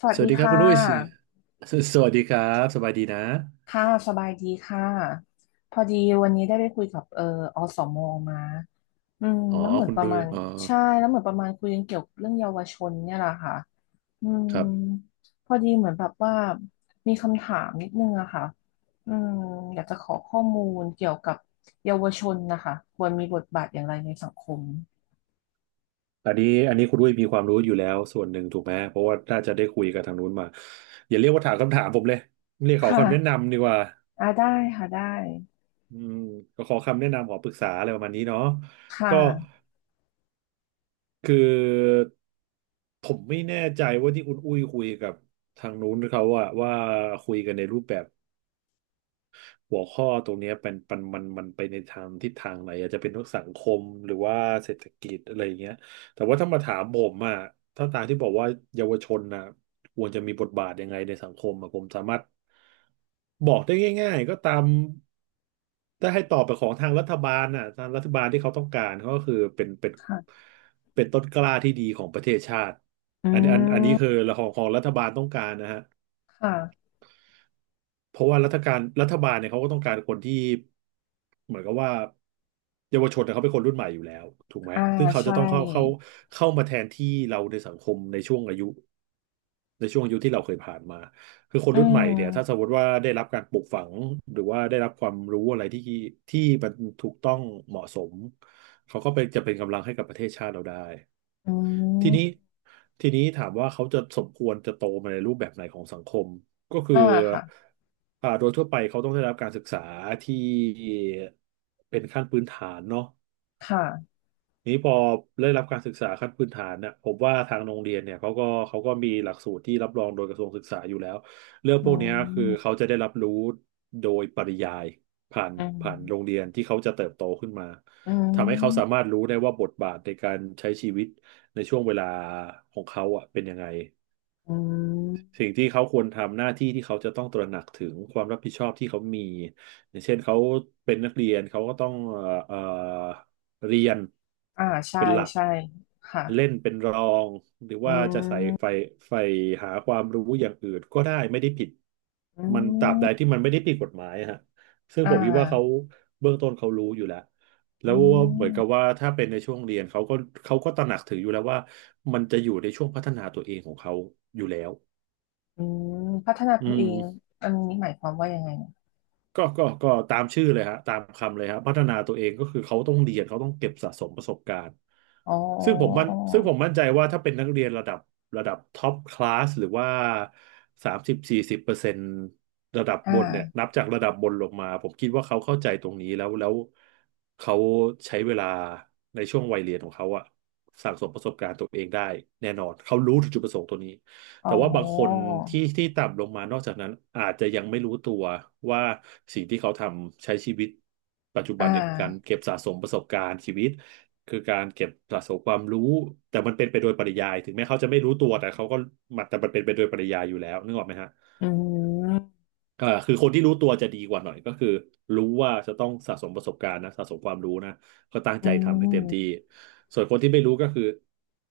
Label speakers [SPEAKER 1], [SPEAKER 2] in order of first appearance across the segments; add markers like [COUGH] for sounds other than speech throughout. [SPEAKER 1] สวัส
[SPEAKER 2] สวั
[SPEAKER 1] ดี
[SPEAKER 2] สดีครับ
[SPEAKER 1] ค่
[SPEAKER 2] คุณอุ้ย
[SPEAKER 1] ะ
[SPEAKER 2] [LAUGHS] สวัสดีครับสบายดีนะ
[SPEAKER 1] ค่ะสบายดีค่ะพอดีวันนี้ได้ไปคุยกับอสมมาอืม
[SPEAKER 2] อ๋อ
[SPEAKER 1] แล้วเหมือน
[SPEAKER 2] คุณ
[SPEAKER 1] ประ
[SPEAKER 2] อุ้
[SPEAKER 1] มา
[SPEAKER 2] ย
[SPEAKER 1] ณ
[SPEAKER 2] อ๋อ
[SPEAKER 1] ใช่แล้วเหมือนประมาณคุยกันเกี่ยวกับเรื่องเยาวชนเนี่ยแหละค่ะอืม
[SPEAKER 2] ครับ
[SPEAKER 1] พอดีเหมือนแบบว่ามีคำถามนิดนึงอะค่ะอืมอยากจะขอข้อมูลเกี่ยวกับเยาวชนนะคะควรมีบทบาทอย่างไรในสังคม
[SPEAKER 2] อันนี้คุณอุ้ยมีความรู้อยู่แล้วส่วนหนึ่งถูกไหม เพราะว่าน่าจะได้คุยกับทางนู้นมาอย่าเรียกว่าถามคำถามผมเลยเรียกข
[SPEAKER 1] ค
[SPEAKER 2] อคำแนะ
[SPEAKER 1] ่ะ
[SPEAKER 2] นำดีกว่า
[SPEAKER 1] อ่าได้ค่ะได้
[SPEAKER 2] อืมก็ขอคำแนะนำขอปรึกษาอะไรประมาณนี้เนาะ
[SPEAKER 1] ค่
[SPEAKER 2] ก็
[SPEAKER 1] ะ
[SPEAKER 2] คือผมไม่แน่ใจว่าที่คุณอุ้ยคุยกับทางนู้นเขาอะว่าคุยกันในรูปแบบ หัวข้อตรงเนี้ยเป็นมันไปในทางทิศทางไหนอาจจะเป็นทรกสังคมหรือว่าเศรษฐกิจอะไรอย่างเงี้ยแต่ว่าถ้ามาถามผมอ่ะถ้าตามที่บอกว่าเยาวชนน่ะควรจะมีบทบาทยังไงในสังคมอะผมสามารถบอกได้ง่ายๆก็ตามถ้าให้ตอบไปของทางรัฐบาลน่ะทางรัฐบาลที่เขาต้องการเขาก็คือเป็น
[SPEAKER 1] ค่ะ
[SPEAKER 2] เป็นต้นกล้าที่ดีของประเทศชาติ
[SPEAKER 1] อื
[SPEAKER 2] อันนี้
[SPEAKER 1] ม
[SPEAKER 2] คือของรัฐบาลต้องการนะฮะ
[SPEAKER 1] ค่ะ
[SPEAKER 2] เพราะว่ารัฐบาลเนี่ยเขาก็ต้องการคนที่เหมือนกับว่าเยาวชนเนี่ยเขาเป็นคนรุ่นใหม่อยู่แล้วถูกไหม
[SPEAKER 1] อ่า
[SPEAKER 2] ซึ่งเขาจะ
[SPEAKER 1] ใช่
[SPEAKER 2] ต้องเข้าเข้ามาแทนที่เราในสังคมในช่วงอายุในช่วงอายุที่เราเคยผ่านมาคือคน
[SPEAKER 1] อื
[SPEAKER 2] รุ่นใหม่เนี่ยถ้าสม
[SPEAKER 1] ม
[SPEAKER 2] มติว่าได้รับการปลูกฝังหรือว่าได้รับความรู้อะไรที่ที่มันถูกต้องเหมาะสมเขาก็เป็นกำลังให้กับประเทศชาติเราได้
[SPEAKER 1] อื
[SPEAKER 2] ทีนี้
[SPEAKER 1] ม
[SPEAKER 2] ถามว่าเขาจะสมควรจะโตมาในรูปแบบไหนของสังคมก็คือ
[SPEAKER 1] อ่าค่ะ
[SPEAKER 2] โดยทั่วไปเขาต้องได้รับการศึกษาที่เป็นขั้นพื้นฐานเนาะ
[SPEAKER 1] ค่ะ
[SPEAKER 2] นี้พอได้รับการศึกษาขั้นพื้นฐานเนี่ยผมว่าทางโรงเรียนเนี่ยเขาก็มีหลักสูตรที่รับรองโดยกระทรวงศึกษาอยู่แล้วเรื่องพ
[SPEAKER 1] อื
[SPEAKER 2] วกเนี้ยคือ
[SPEAKER 1] ม
[SPEAKER 2] เขาจะได้รับรู้โดยปริยายผ่าน
[SPEAKER 1] อื
[SPEAKER 2] โรง
[SPEAKER 1] ม
[SPEAKER 2] เรียนที่เขาจะเติบโตขึ้นมา
[SPEAKER 1] อื
[SPEAKER 2] ทำให้เขาสามา
[SPEAKER 1] ม
[SPEAKER 2] รถรู้ได้ว่าบทบาทในการใช้ชีวิตในช่วงเวลาของเขาอ่ะเป็นยังไง
[SPEAKER 1] อืม
[SPEAKER 2] สิ่งที่เขาควรทำหน้าที่ที่เขาจะต้องตระหนักถึงความรับผิดชอบที่เขามีอย่างเช่นเขาเป็นนักเรียนเขาก็ต้องเรียน
[SPEAKER 1] อ่าใช่ใช่ค่ะ
[SPEAKER 2] เล่นเป็นรองหรือ
[SPEAKER 1] อื
[SPEAKER 2] ว่าจะ
[SPEAKER 1] ม
[SPEAKER 2] ใฝ่ใฝ่หาความรู้อย่างอื่นก็ได้ไม่ได้ผิด
[SPEAKER 1] อื
[SPEAKER 2] มันตราบใด
[SPEAKER 1] ม
[SPEAKER 2] ที่มันไม่ได้ผิดกฎหมายอะฮะซึ่ง
[SPEAKER 1] อ่า
[SPEAKER 2] ผมคิดว่าเขาเบื้องต้นเขารู้อยู่แล้ว
[SPEAKER 1] อื
[SPEAKER 2] ว่าเหมือนกับ
[SPEAKER 1] ม
[SPEAKER 2] ว่าถ้าเป็นในช่วงเรียนเขาก็ตระหนักถึงอยู่แล้วว่ามันจะอยู่ในช่วงพัฒนาตัวเองของเขาอยู่แล้ว
[SPEAKER 1] อืมพัฒนา
[SPEAKER 2] อื
[SPEAKER 1] ตัวเอง
[SPEAKER 2] ม
[SPEAKER 1] อันนี้หมายความว่ายังไงอะ
[SPEAKER 2] ก็ตามชื่อเลยฮะตามคำเลยฮะพัฒนาตัวเองก็คือเขาต้องเรียน เขาต้องเก็บสะสมประสบการณ์
[SPEAKER 1] อ๋ออ๋อ
[SPEAKER 2] ซึ่งผมมั่นใจว่าถ้าเป็นนักเรียนระดับท็อปคลาสหรือว่า30-40%ระดับ
[SPEAKER 1] อ
[SPEAKER 2] บนเนี่ย
[SPEAKER 1] ่า
[SPEAKER 2] นับจากระดับบนลงมา ผมคิดว่าเขาเข้าใจตรงนี้แล้วเขาใช้เวลาในช่วงวัยเรียนของเขาอะสั่งสมประสบการณ์ตัวเองได้แน่นอน เขารู้ถึงจุดประสงค์ตัวนี้
[SPEAKER 1] อ๋
[SPEAKER 2] แต่ว่าบางคน
[SPEAKER 1] อ
[SPEAKER 2] ที่ต่ำลงมานอกจากนั้นอาจจะยังไม่รู้ตัวว่าสิ่งที่เขาทำใช้ชีวิตปัจจุ
[SPEAKER 1] อ่
[SPEAKER 2] บันเนี่ยคือการ
[SPEAKER 1] า
[SPEAKER 2] เก็บสะสมประสบการณ์ชีวิตคือการเก็บสะสมความรู้แต่มันเป็นไปโดยปริยายถึงแม้เขาจะไม่รู้ตัวแต่เขาก็มันเป็นไปโดยปริยายอยู่แล้วนึกออกไหมฮะ
[SPEAKER 1] อืม
[SPEAKER 2] คือคนที่รู้ตัวจะดีกว่าหน่อยก็คือรู้ว่าจะต้องสะสมประสบการณ์นะสะสมความรู้นะก็ตั้ง
[SPEAKER 1] อื
[SPEAKER 2] ใจทำให้เต็มที่
[SPEAKER 1] ม
[SPEAKER 2] ส่วนคนที่ไม่รู้ก็คือ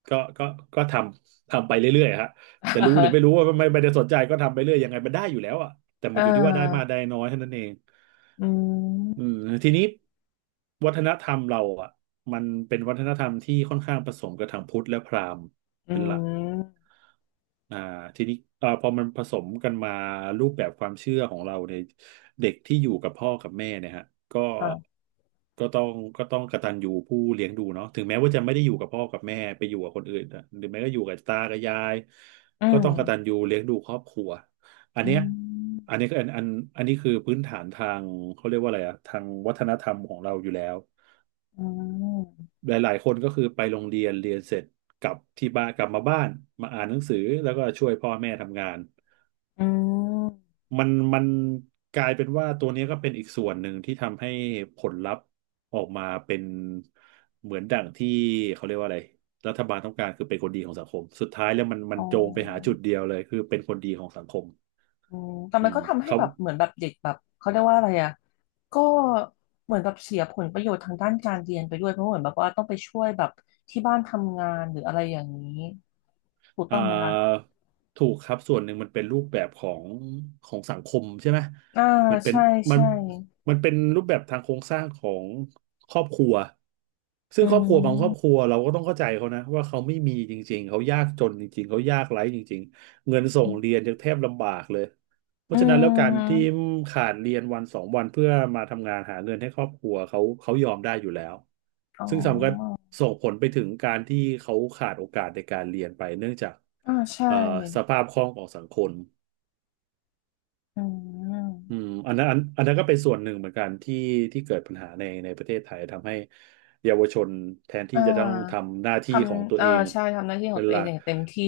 [SPEAKER 2] ก็ก็ก็ทำไปเรื่อยๆฮะจะรู้หรือไม่รู้ว่า
[SPEAKER 1] [LAUGHS]
[SPEAKER 2] ไม่ได้สนใจก็ทำไปเรื่อยยังไงมันได้อยู่แล้วอ่ะแต่มั
[SPEAKER 1] อ่า
[SPEAKER 2] นอยู่ที่ว่าได้มาก
[SPEAKER 1] อ่า
[SPEAKER 2] ได้น้อยเท่านั้นเอง
[SPEAKER 1] อื
[SPEAKER 2] อืม
[SPEAKER 1] ม
[SPEAKER 2] ทีนี้วัฒนธรรมเราอ่ะมันเป็นวัฒนธรรมที่ค่อนข้างผสมกับทางพุทธและพราหมณ์
[SPEAKER 1] อื
[SPEAKER 2] เป็นหลัก
[SPEAKER 1] ม
[SPEAKER 2] อ่าทีนี้พอมันผสมกันมารูปแบบความเชื่อของเราเนี่ยเด็กที่อยู่กับพ่อกับแม่เนี่ยฮะก็
[SPEAKER 1] ค่ะ
[SPEAKER 2] ก็ต้องก็ต้องกตัญญูผู้เลี้ยงดูเนาะถึงแม้ว่าจะไม่ได้อยู่กับพ่อกับแม่ไปอยู่กับคนอื่นอะหรือแม้ก็อยู่กับตากับยาย
[SPEAKER 1] อื
[SPEAKER 2] ก็
[SPEAKER 1] ม
[SPEAKER 2] ต้องกตัญญูเลี้ยงดูครอบครัวอัน
[SPEAKER 1] อื
[SPEAKER 2] เนี้ยอันนี้
[SPEAKER 1] ม
[SPEAKER 2] ก็อันอันอันนี้คือพื้นฐานทางเขาเรียกว่าอะไรอะทางวัฒนธรรมของเราอยู่แล้ว
[SPEAKER 1] อืม
[SPEAKER 2] หลายๆคนก็คือไปโรงเรียนเรียนเสร็จกลับที่บ้านกลับมาบ้านมาอ่านหนังสือแล้วก็ช่วยพ่อแม่ทำงาน
[SPEAKER 1] อืม
[SPEAKER 2] มันกลายเป็นว่าตัวนี้ก็เป็นอีกส่วนหนึ่งที่ทำให้ผลลัพธ์ออกมาเป็นเหมือนดั่งที่เขาเรียกว่าอะไรรัฐบาลต้องการคือเป็นคนดีของสังคมสุดท้ายแล้วมันมั
[SPEAKER 1] อ๋
[SPEAKER 2] นโจงไปหาจุด
[SPEAKER 1] อ
[SPEAKER 2] เดียวเลยคือเป็นคนดีของสังคม
[SPEAKER 1] อืมแต่
[SPEAKER 2] อื
[SPEAKER 1] มัน
[SPEAKER 2] ม
[SPEAKER 1] ก็ทำให้
[SPEAKER 2] เขา
[SPEAKER 1] แบบเหมือนแบบเด็กแบบเขาเรียกว่าอะไรอ่ะก็เหมือนแบบเสียผลประโยชน์ทางด้านการเรียนไปด้วยเพราะเหมือนแบบว่าต้องไปช่วยแบบที่บ้านทำงานหรืออะไรอย่างนี้ถูก
[SPEAKER 2] อ่
[SPEAKER 1] ต้องไหมคะ
[SPEAKER 2] าถูกครับส่วนหนึ่งมันเป็นรูปแบบของของสังคมใช่ไหม
[SPEAKER 1] อ่า
[SPEAKER 2] มันเป็น
[SPEAKER 1] ใช่
[SPEAKER 2] มัน
[SPEAKER 1] ใช่
[SPEAKER 2] มันเป็นรูปแบบทางโครงสร้างของครอบครัวซึ่
[SPEAKER 1] อื
[SPEAKER 2] งครอบครัวบางครอบครั
[SPEAKER 1] ม
[SPEAKER 2] วเราก็ต้องเข้าใจเขานะว่าเขาไม่มีจริงๆเขายากจนจริงๆเขายากไร้จริงๆเงินส่
[SPEAKER 1] อื
[SPEAKER 2] งเรียน
[SPEAKER 1] ม
[SPEAKER 2] ยังแทบลำบากเลย เพ
[SPEAKER 1] อื
[SPEAKER 2] ราะฉะนั้นแล้วการที่
[SPEAKER 1] ม
[SPEAKER 2] ขาดเรียนวันสองวันเพื่อมาทำงานหาเงินให้ครอบครัวเขาเขายอมได้อยู่แล้ว
[SPEAKER 1] อ๋อ
[SPEAKER 2] ซึ่งส่งผลไปถึงการที่เขาขาดโอกาสในการเรียนไปเนื่องจาก
[SPEAKER 1] อ่าใช่
[SPEAKER 2] เอ่อสภาพคล่องของสังคม
[SPEAKER 1] อืม
[SPEAKER 2] อันนั้นก็เป็นส่วนหนึ่งเหมือนกันที่เกิดปัญหาในประเทศไทยทำให้เยาวชนแทน
[SPEAKER 1] อ่
[SPEAKER 2] ที่จะต้อง
[SPEAKER 1] า
[SPEAKER 2] ทำหน้า
[SPEAKER 1] ท
[SPEAKER 2] ที่ของตั
[SPEAKER 1] ำ
[SPEAKER 2] ว
[SPEAKER 1] เออ
[SPEAKER 2] เอง
[SPEAKER 1] ใช่ทำหน้าที่ขอ
[SPEAKER 2] เป็
[SPEAKER 1] ง
[SPEAKER 2] น
[SPEAKER 1] ตั
[SPEAKER 2] ห
[SPEAKER 1] วเอ
[SPEAKER 2] ลั
[SPEAKER 1] ง
[SPEAKER 2] ก
[SPEAKER 1] อย่างเต็มที่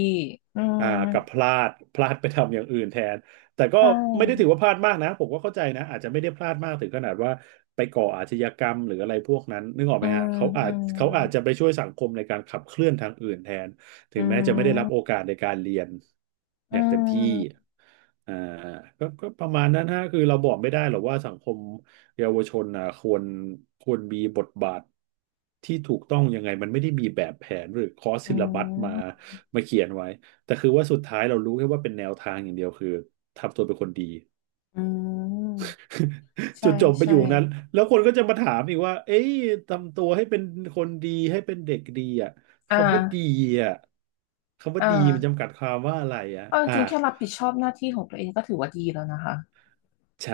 [SPEAKER 1] อืม
[SPEAKER 2] อ่ากับพลาดไปทำอย่างอื่นแทนแต่ก็
[SPEAKER 1] ใช่
[SPEAKER 2] ไม่ได้ถือว่าพลาดมากนะผมก็เข้าใจนะอาจจะไม่ได้พลาดมากถึงขนาดว่าไปก่ออาชญากรรมหรืออะไรพวกนั้นนึกออก
[SPEAKER 1] อื
[SPEAKER 2] ไหม
[SPEAKER 1] ม
[SPEAKER 2] ฮะเขาอา
[SPEAKER 1] อื
[SPEAKER 2] จ
[SPEAKER 1] ม
[SPEAKER 2] เขาอาจจะไปช่วยสังคมในการขับเคลื่อนทางอื่นแทนถึ
[SPEAKER 1] อื
[SPEAKER 2] งแม้จะไม่ได้รั
[SPEAKER 1] ม
[SPEAKER 2] บโอกาสในการเรียนอ
[SPEAKER 1] อื
[SPEAKER 2] ย่างเต็มที่
[SPEAKER 1] ม
[SPEAKER 2] อ่าก็ประมาณนั้นฮะคือเราบอกไม่ได้หรอกว่าสังคมเยาวชนอ่ะควรมีบทบาทที่ถูกต้องยังไงมันไม่ได้มีแบบแผนหรือคอร์สซิ
[SPEAKER 1] อื
[SPEAKER 2] ลลับัสมา
[SPEAKER 1] ม
[SPEAKER 2] เขียนไว้ แต่คือว่าสุดท้ายเรารู้แค่ว่าเป็นแนวทางอย่างเดียวคือทำตัวเป็นคนดี
[SPEAKER 1] อืมใช่
[SPEAKER 2] จุดจบไปอ
[SPEAKER 1] ใช่
[SPEAKER 2] ยู่ตรงนั้นแล้วคนก็จะมาถามอีกว่าเอ้ยทำตัวให้เป็นคนดีให้เป็นเด็กดีอ่ะ
[SPEAKER 1] อ่
[SPEAKER 2] คำว่าดี
[SPEAKER 1] า
[SPEAKER 2] อ่ะคำว่า
[SPEAKER 1] อ่
[SPEAKER 2] ดีมัน
[SPEAKER 1] า
[SPEAKER 2] จำกัดความว่าอะไรอ่ะ
[SPEAKER 1] เอาจริงๆแค่รับผิดชอบหน้าที่ของตัวเองก็ถือว่าดีแล้วนะคะ
[SPEAKER 2] ใช่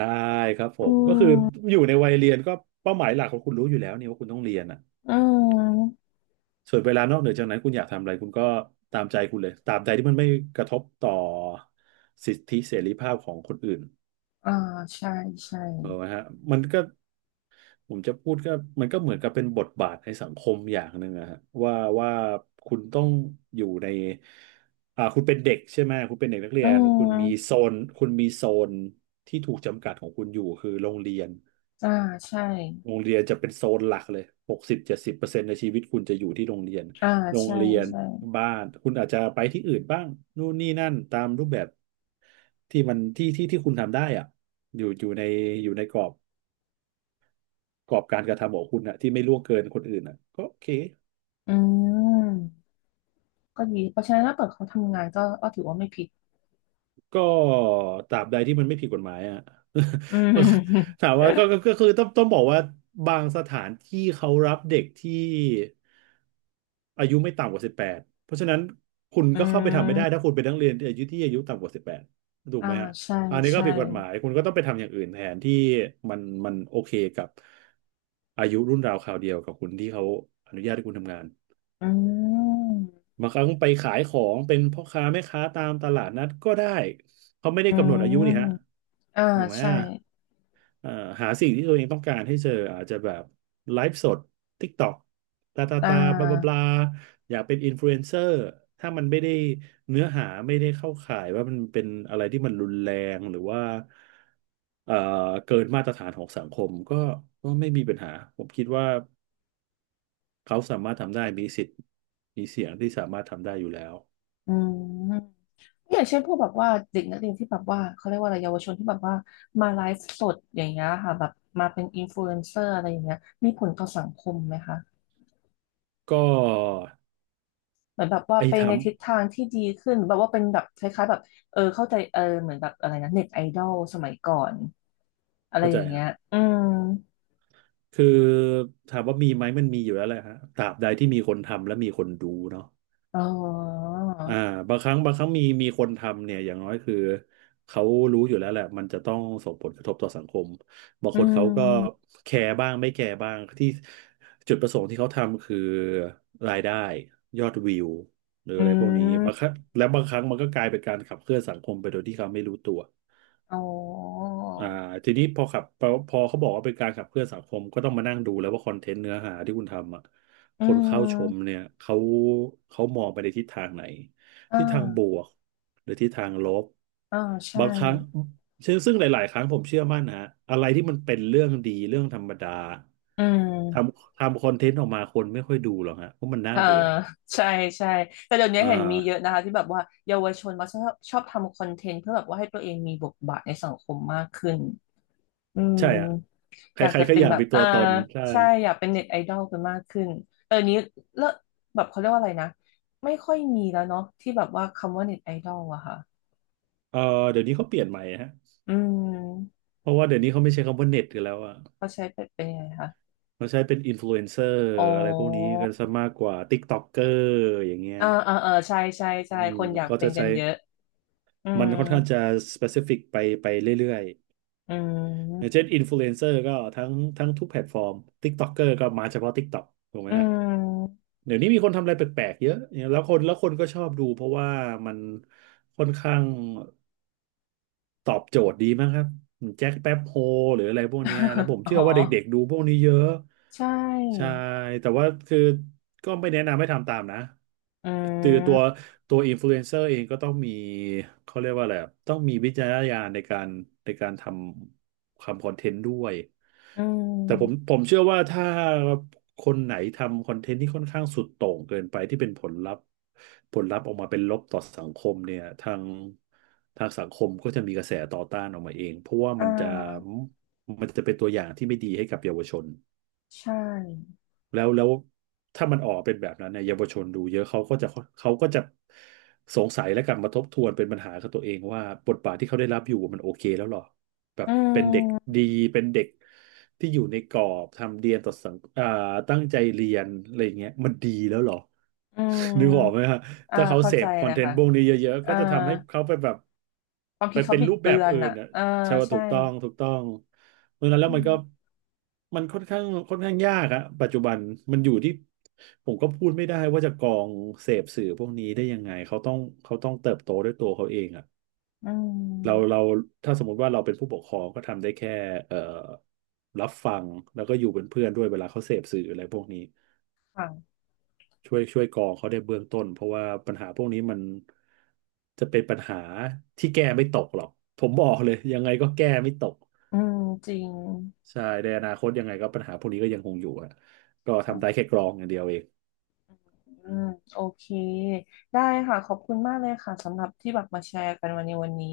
[SPEAKER 2] ครับผ
[SPEAKER 1] อื
[SPEAKER 2] มก็คือ
[SPEAKER 1] ม
[SPEAKER 2] อยู่ในวัยเรียนก็เป้าหมายหลักของคุณรู้อยู่แล้วนี่ว่าคุณต้องเรียนอ่ะ
[SPEAKER 1] อืม
[SPEAKER 2] ส่วนเวลานอกเหนือจากนั้นคุณอยากทำอะไรคุณก็ตามใจคุณเลยตามใจที่มันไม่กระทบต่อสิทธิเสรีภาพของคนอื่น
[SPEAKER 1] อ่าใช่ใช่
[SPEAKER 2] เออไหมฮะมันก็ ผมจะพูดก็มันก็เหมือนกับเป็นบทบาทในสังคมอย่างหนึ่งอะฮะว่าว่าคุณต้องอยู่ในคุณเป็นเด็กใช่ไหมคุณเป็นเด็กนักเรี
[SPEAKER 1] อื
[SPEAKER 2] ยน
[SPEAKER 1] ม
[SPEAKER 2] คุณมีโซนที่ถูกจำกัดของคุณอยู่คือโรงเรียน
[SPEAKER 1] อ่าใช่
[SPEAKER 2] โรงเรียนจะเป็นโซนหลักเลย60-70%ในชีวิตคุณจะอยู่ที่โรงเรียน
[SPEAKER 1] อ่า
[SPEAKER 2] โรง
[SPEAKER 1] ใช่
[SPEAKER 2] เรียน
[SPEAKER 1] ใช่
[SPEAKER 2] บ้านคุณอาจจะไปที่อื่นบ้างนู่นนี่นั่นตามรูปแบบที่มันที่ที่ที่คุณทำได้อะอยู่อยู่ในอยู่ในกรอบ กรอบการกระทำของคุณอะที่ไม่ล่วงเกินคนอื่นอะก็โอเค
[SPEAKER 1] อืมก็ดีเพราะฉะนั้นถ้าเปิดเขาทำงานก็ก็ถือว่าไม่ผิด
[SPEAKER 2] ก็ตราบใดที่มันไม่ผิดกฎหมายอะ
[SPEAKER 1] อืม
[SPEAKER 2] [LAUGHS] ถามว่าก็
[SPEAKER 1] [LAUGHS]
[SPEAKER 2] ก็ก็คือต้องบอกว่าบางสถานที่เขารับเด็กที่อายุไม่ต่ำกว่าสิบแปดเพราะฉะนั้นคุณ
[SPEAKER 1] อื
[SPEAKER 2] ก็เข้าไปทำไม่ได้ถ้า
[SPEAKER 1] ม
[SPEAKER 2] คุณเป็นนักเรียนอายุที่อายุต่ำกว่าสิบแปดถูก
[SPEAKER 1] อ่า
[SPEAKER 2] ไหมฮะ
[SPEAKER 1] ใช่
[SPEAKER 2] อันนี้ก็
[SPEAKER 1] ใช่
[SPEAKER 2] ผิดกฎหมายคุณก็ต้องไปทำอย่างอื่นแทนที่มันมันโอเคกับอายุรุ่นราวคราวเดียวกับคุณที่เขาอนุญาตให้คุณทำงาน
[SPEAKER 1] อืม
[SPEAKER 2] บางครั้งไปขายของเป็นพ่อค้าแม่ค้าตามตลาดนัดก็ได้เขาไม่ได้
[SPEAKER 1] อื
[SPEAKER 2] กำหนดอา
[SPEAKER 1] ม
[SPEAKER 2] ยุนี่ฮะ
[SPEAKER 1] อ่า
[SPEAKER 2] ถูกไหม
[SPEAKER 1] ใช่
[SPEAKER 2] อ่ะเอ่อหาสิ่งที่ตัวเองต้องการให้เจออาจจะแบบไลฟ์สด TikTok ตาตา
[SPEAKER 1] อ่
[SPEAKER 2] ตาบลาบลาบลา
[SPEAKER 1] า
[SPEAKER 2] อยากเป็นอินฟลูเอนเซอร์ถ้ามันไม่ได้เนื้อหาไม่ได้เข้าข่ายว่ามันเป็นอะไรที่มันรุนแรงหรือว่าเอ่อเกินมาตรฐานของสังคมก็ไม่มีปัญหาผมคิดว่าเขาสามารถทำได้มีสิทธิ์มีเสียงที่สามารถทำได้อยู่แล้ว
[SPEAKER 1] อืมอย่างเช่นพวกแบบว่าเด็กนักเรียนที่แบบว่าเขาเรียกว่าอะไรเยาวชนที่แบบว่ามาไลฟ์สดอย่างเงี้ยค่ะแบบมาเป็นอินฟลูเอนเซอร์อะไรอย่างเงี้ยมีผลต่อสังคมไหมคะ
[SPEAKER 2] ก็
[SPEAKER 1] เหมือนแบบว่า
[SPEAKER 2] ไอ้
[SPEAKER 1] ไป
[SPEAKER 2] ท
[SPEAKER 1] ในทิศทางที่ดีขึ้นหรือแบบว่าเป็นแบบคล้ายๆแบบเออเข้าใจเออเหมือนแบบอะไรนะเน็ตไอดอลสมัยก่อน
[SPEAKER 2] ำ
[SPEAKER 1] อะไร
[SPEAKER 2] เข้า
[SPEAKER 1] อ
[SPEAKER 2] ใจ
[SPEAKER 1] ย่างเงี้
[SPEAKER 2] ฮะ
[SPEAKER 1] ยอืม
[SPEAKER 2] คือถามว่ามีไหมมันมีอยู่แล้วแหละฮะตราบใดที่มีคนทำและมีคนดูเนาะ
[SPEAKER 1] อ๋อ
[SPEAKER 2] อ่าบางครั้งมีคนทำเนี่ยอย่างน้อยคือเขารู้อยู่แล้วแหละมันจะต้องส่งผลกระทบต่อสังคมบาง
[SPEAKER 1] อื
[SPEAKER 2] คนเขาก็
[SPEAKER 1] ม
[SPEAKER 2] แคร์บ้างไม่แคร์บ้างที่จุดประสงค์ที่เขาทำคือรายได้ยอดวิวหรือ
[SPEAKER 1] อื
[SPEAKER 2] อะไรพวกนี้
[SPEAKER 1] ม
[SPEAKER 2] บางครั้งและบางครั้งมันก็กลายเป็นการขับเคลื่อนสังคมไปโดยที่เขาไม่รู้ตัว
[SPEAKER 1] อ๋อ
[SPEAKER 2] อ่าทีนี้พอขับพอเขาบอกว่าเป็นการขับเคลื่อนสังคมก็ต้องมานั่งดูแล้วว่าคอนเทนต์เนื้อหาที่คุณทำอ่ะ
[SPEAKER 1] อื
[SPEAKER 2] คนเข้าชม
[SPEAKER 1] ม
[SPEAKER 2] เนี่ยเขามองไปในทิศทางไหน
[SPEAKER 1] อ่
[SPEAKER 2] ทิศทางบ
[SPEAKER 1] า
[SPEAKER 2] วกหรือทิศทางลบ
[SPEAKER 1] อ่าใช่
[SPEAKER 2] บางครั้งซึ่งหลายๆครั้งผมเชื่อมั่นนะฮะอะไรที่มันเป็นเรื่องดีเรื่องธรรมดา
[SPEAKER 1] อื
[SPEAKER 2] ท
[SPEAKER 1] ม
[SPEAKER 2] ำทำคอนเทนต์ออกมาคนไม่ค่อยดูหรอกฮะเพราะมันน่า
[SPEAKER 1] เอ่า
[SPEAKER 2] เบื่อ
[SPEAKER 1] ใช่ใช่แต่เดี๋ยวนี้
[SPEAKER 2] อ่า
[SPEAKER 1] เห็นมีเยอะนะคะที่แบบว่าเยาวชนมาชอบชอบทำคอนเทนต์เพื่อแบบว่าให้ตัวเองมีบทบาทในสังคมมากขึ้น อืม
[SPEAKER 2] ใช่อ่ะใค
[SPEAKER 1] อยาก
[SPEAKER 2] ร
[SPEAKER 1] จะ
[SPEAKER 2] ๆก็
[SPEAKER 1] เป็
[SPEAKER 2] อ
[SPEAKER 1] น
[SPEAKER 2] ยาก
[SPEAKER 1] แบบ
[SPEAKER 2] มีตั
[SPEAKER 1] อ่า
[SPEAKER 2] วตนใช่
[SPEAKER 1] ใช่อยากเป็นเน็ตไอดอลกันมากขึ้น เออนี้เลิกแบบเขาเรียกว่าอะไรนะ ไม่ค่อยมีแล้วเนาะที่แบบว่าคำว่าเน็ตไอดอลอะค่ะ
[SPEAKER 2] เออเดี๋ยวนี้เขาเปลี่ยนใหม่ฮะ
[SPEAKER 1] อืม
[SPEAKER 2] เพราะว่าเดี๋ยวนี้เขาไม่ใช้คำว่าเน็ตกันแล้วอ่ะ
[SPEAKER 1] เขาใช้เป็นเป็นยังไงคะ
[SPEAKER 2] เขาใช้เป็นอินฟลูเอนเซอร์
[SPEAKER 1] อ๋อ
[SPEAKER 2] อะไรพวกนี้กันซะมากกว่าติ๊กต็อกเกอร์อย่างเงี้ย
[SPEAKER 1] อ่าอ่าอ่าใช่ใช่ใช่
[SPEAKER 2] อืม
[SPEAKER 1] คนอยาก
[SPEAKER 2] เขา
[SPEAKER 1] เป็
[SPEAKER 2] จะ
[SPEAKER 1] นกั
[SPEAKER 2] ใช้
[SPEAKER 1] นเยอะอื
[SPEAKER 2] มั
[SPEAKER 1] ม
[SPEAKER 2] นค่อนข้างจะสเปซิฟิกไปไปเรื่อย
[SPEAKER 1] อื
[SPEAKER 2] ๆอย่าง
[SPEAKER 1] ม
[SPEAKER 2] เช่นอินฟลูเอนเซอร์ก็ทั้งทุกแพลตฟอร์มติ๊กต็อกเกอร์ก็มาเฉพาะติ๊กต็อกถูกไหม
[SPEAKER 1] อื
[SPEAKER 2] ฮะ
[SPEAKER 1] ม
[SPEAKER 2] เดี๋ยวนี้มีคนทำอะไรแปลกๆเยอะแล้วคนก็ชอบดูเพราะว่ามันค่อนข้าง ตอบโจทย์ดีมากครับแจ็คแป๊บโฮหรืออะไรพวกเนี้ยแล้วผ
[SPEAKER 1] [LAUGHS]
[SPEAKER 2] ม
[SPEAKER 1] อ๋อ
[SPEAKER 2] เชื่อว่าเด็กๆดูพวกนี้เยอะ
[SPEAKER 1] ใช
[SPEAKER 2] ใช่
[SPEAKER 1] ่
[SPEAKER 2] แต่ว่าคือก็ไม่แนะนำให้ทำตามนะ
[SPEAKER 1] อื
[SPEAKER 2] ตือตั
[SPEAKER 1] ม
[SPEAKER 2] วตัวอินฟลูเอนเซอร์เองก็ต้องมีเขาเรียกว่าอะไรอะต้องมีวิจารณญาณในการในการทำคอนเทนต์ด้วย
[SPEAKER 1] อื
[SPEAKER 2] แต่ผม
[SPEAKER 1] ม
[SPEAKER 2] ผมเชื่อว่าถ้า คนไหนทำคอนเทนต์ที่ค่อนข้างสุดโต่งเกินไปที่เป็นผลลัพธ์ผลลัพธ์ออกมาเป็นลบต่อสังคมเนี่ยทางสังคมก็จะมีกระแสต่อต้านออกมาเองเพราะว่า
[SPEAKER 1] อ่
[SPEAKER 2] มันจะ
[SPEAKER 1] า
[SPEAKER 2] มันจะเป็นตัวอย่างที่ไม่ดีให้กับเยาวชน
[SPEAKER 1] ใช่
[SPEAKER 2] แล้วถ้ามันออกเป็นแบบนั้นเนี่ยเยาวชนดูเยอะเขาก็จะสงสัยและกลับมาทบทวนเป็นปัญหากับตัวเองว่าบทบาทที่เขาได้รับอยู่มันโอเคแล้วหรอแบบ
[SPEAKER 1] อื
[SPEAKER 2] เป็นเด็ก
[SPEAKER 1] ม
[SPEAKER 2] ดี เป็นเด็กที่อยู่ในกรอบทำเรียนต่อสังอ่าตั้งใจเรียนอะไรอย่างเงี้ยมันดีแล้วหรอ
[SPEAKER 1] อื
[SPEAKER 2] นึกออกไหม
[SPEAKER 1] ม
[SPEAKER 2] ฮะ
[SPEAKER 1] อ่า
[SPEAKER 2] ถ้าเขา
[SPEAKER 1] เข้า
[SPEAKER 2] เส
[SPEAKER 1] ใจ
[SPEAKER 2] พคอ
[SPEAKER 1] เล
[SPEAKER 2] น
[SPEAKER 1] ย
[SPEAKER 2] เทน
[SPEAKER 1] ค่ะ
[SPEAKER 2] ต์พวกนี้เยอะๆก็
[SPEAKER 1] อ่า
[SPEAKER 2] จะทำให้เขาไปแบบ
[SPEAKER 1] ความ
[SPEAKER 2] ไป
[SPEAKER 1] คิดเขา
[SPEAKER 2] เป็น
[SPEAKER 1] บิด
[SPEAKER 2] รูปแบ
[SPEAKER 1] เบื
[SPEAKER 2] บ
[SPEAKER 1] อน
[SPEAKER 2] อื่น
[SPEAKER 1] อ่ะ
[SPEAKER 2] อ่ะ
[SPEAKER 1] อ่า
[SPEAKER 2] ใช่ว่า
[SPEAKER 1] ใช่
[SPEAKER 2] ถูกต้องเพราะฉะนั้น
[SPEAKER 1] อื
[SPEAKER 2] แล้วมัน
[SPEAKER 1] ม
[SPEAKER 2] ก็มันค่อนข้างยากอะปัจจุบันมันอยู่ที่ผมก็พูดไม่ได้ว่าจะกรองเสพสื่อพวกนี้ได้ยังไงเขาต้องเติบโตด้วยตัวเขาเองอะ
[SPEAKER 1] อื
[SPEAKER 2] เรา
[SPEAKER 1] ม
[SPEAKER 2] เราถ้าสมมติว่าเราเป็นผู้ปกครองก็ทำได้แค่เอ่อรับฟังแล้วก็อยู่เป็นเพื่อนด้วยเวลาเขาเสพสื่ออะไรพวกนี้
[SPEAKER 1] ค่ะ
[SPEAKER 2] ช่วยก่อเขาได้เบื้องต้นเพราะว่าปัญหาพวกนี้มันจะเป็นปัญหาที่แก้ไม่ตกหรอกผมบอกเลยยังไงก็แก้ไม่ตก
[SPEAKER 1] อืมจริง
[SPEAKER 2] ใช่ในอนาคตยังไงก็ปัญหาพวกนี้ก็ยังคงอยู่อะก็
[SPEAKER 1] ค่ะ
[SPEAKER 2] ทำได้แค่กรองอย่างเดียวเอง
[SPEAKER 1] อืม โอเคได้ค่ะ ขอบคุณมากเลยค่ะสำหรับที่แบบมาแชร์กันวันนี้วันนี้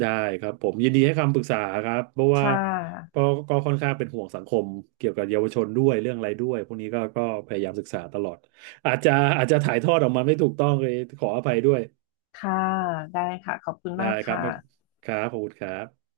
[SPEAKER 2] ได้ครับผมยินดีให้คำปรึกษาครับเพราะว่า
[SPEAKER 1] ค่
[SPEAKER 2] ก็
[SPEAKER 1] ะ
[SPEAKER 2] ก็ค่อนข้างเป็นห่วงสังคมเกี่ยวกับเยาวชนด้วยเรื่องอะไรด้วยพวกนี้ก็พยายามศึกษาตลอดอาจจะอาจจะถ่ายทอดออกมาไม่ถูกต้องเลยขออภัยด้วย
[SPEAKER 1] ค่ะ ได้ค่ะ ขอบคุณ
[SPEAKER 2] ได้
[SPEAKER 1] มาก
[SPEAKER 2] ครับครั
[SPEAKER 1] ค่ะ
[SPEAKER 2] บขอบคุณครับ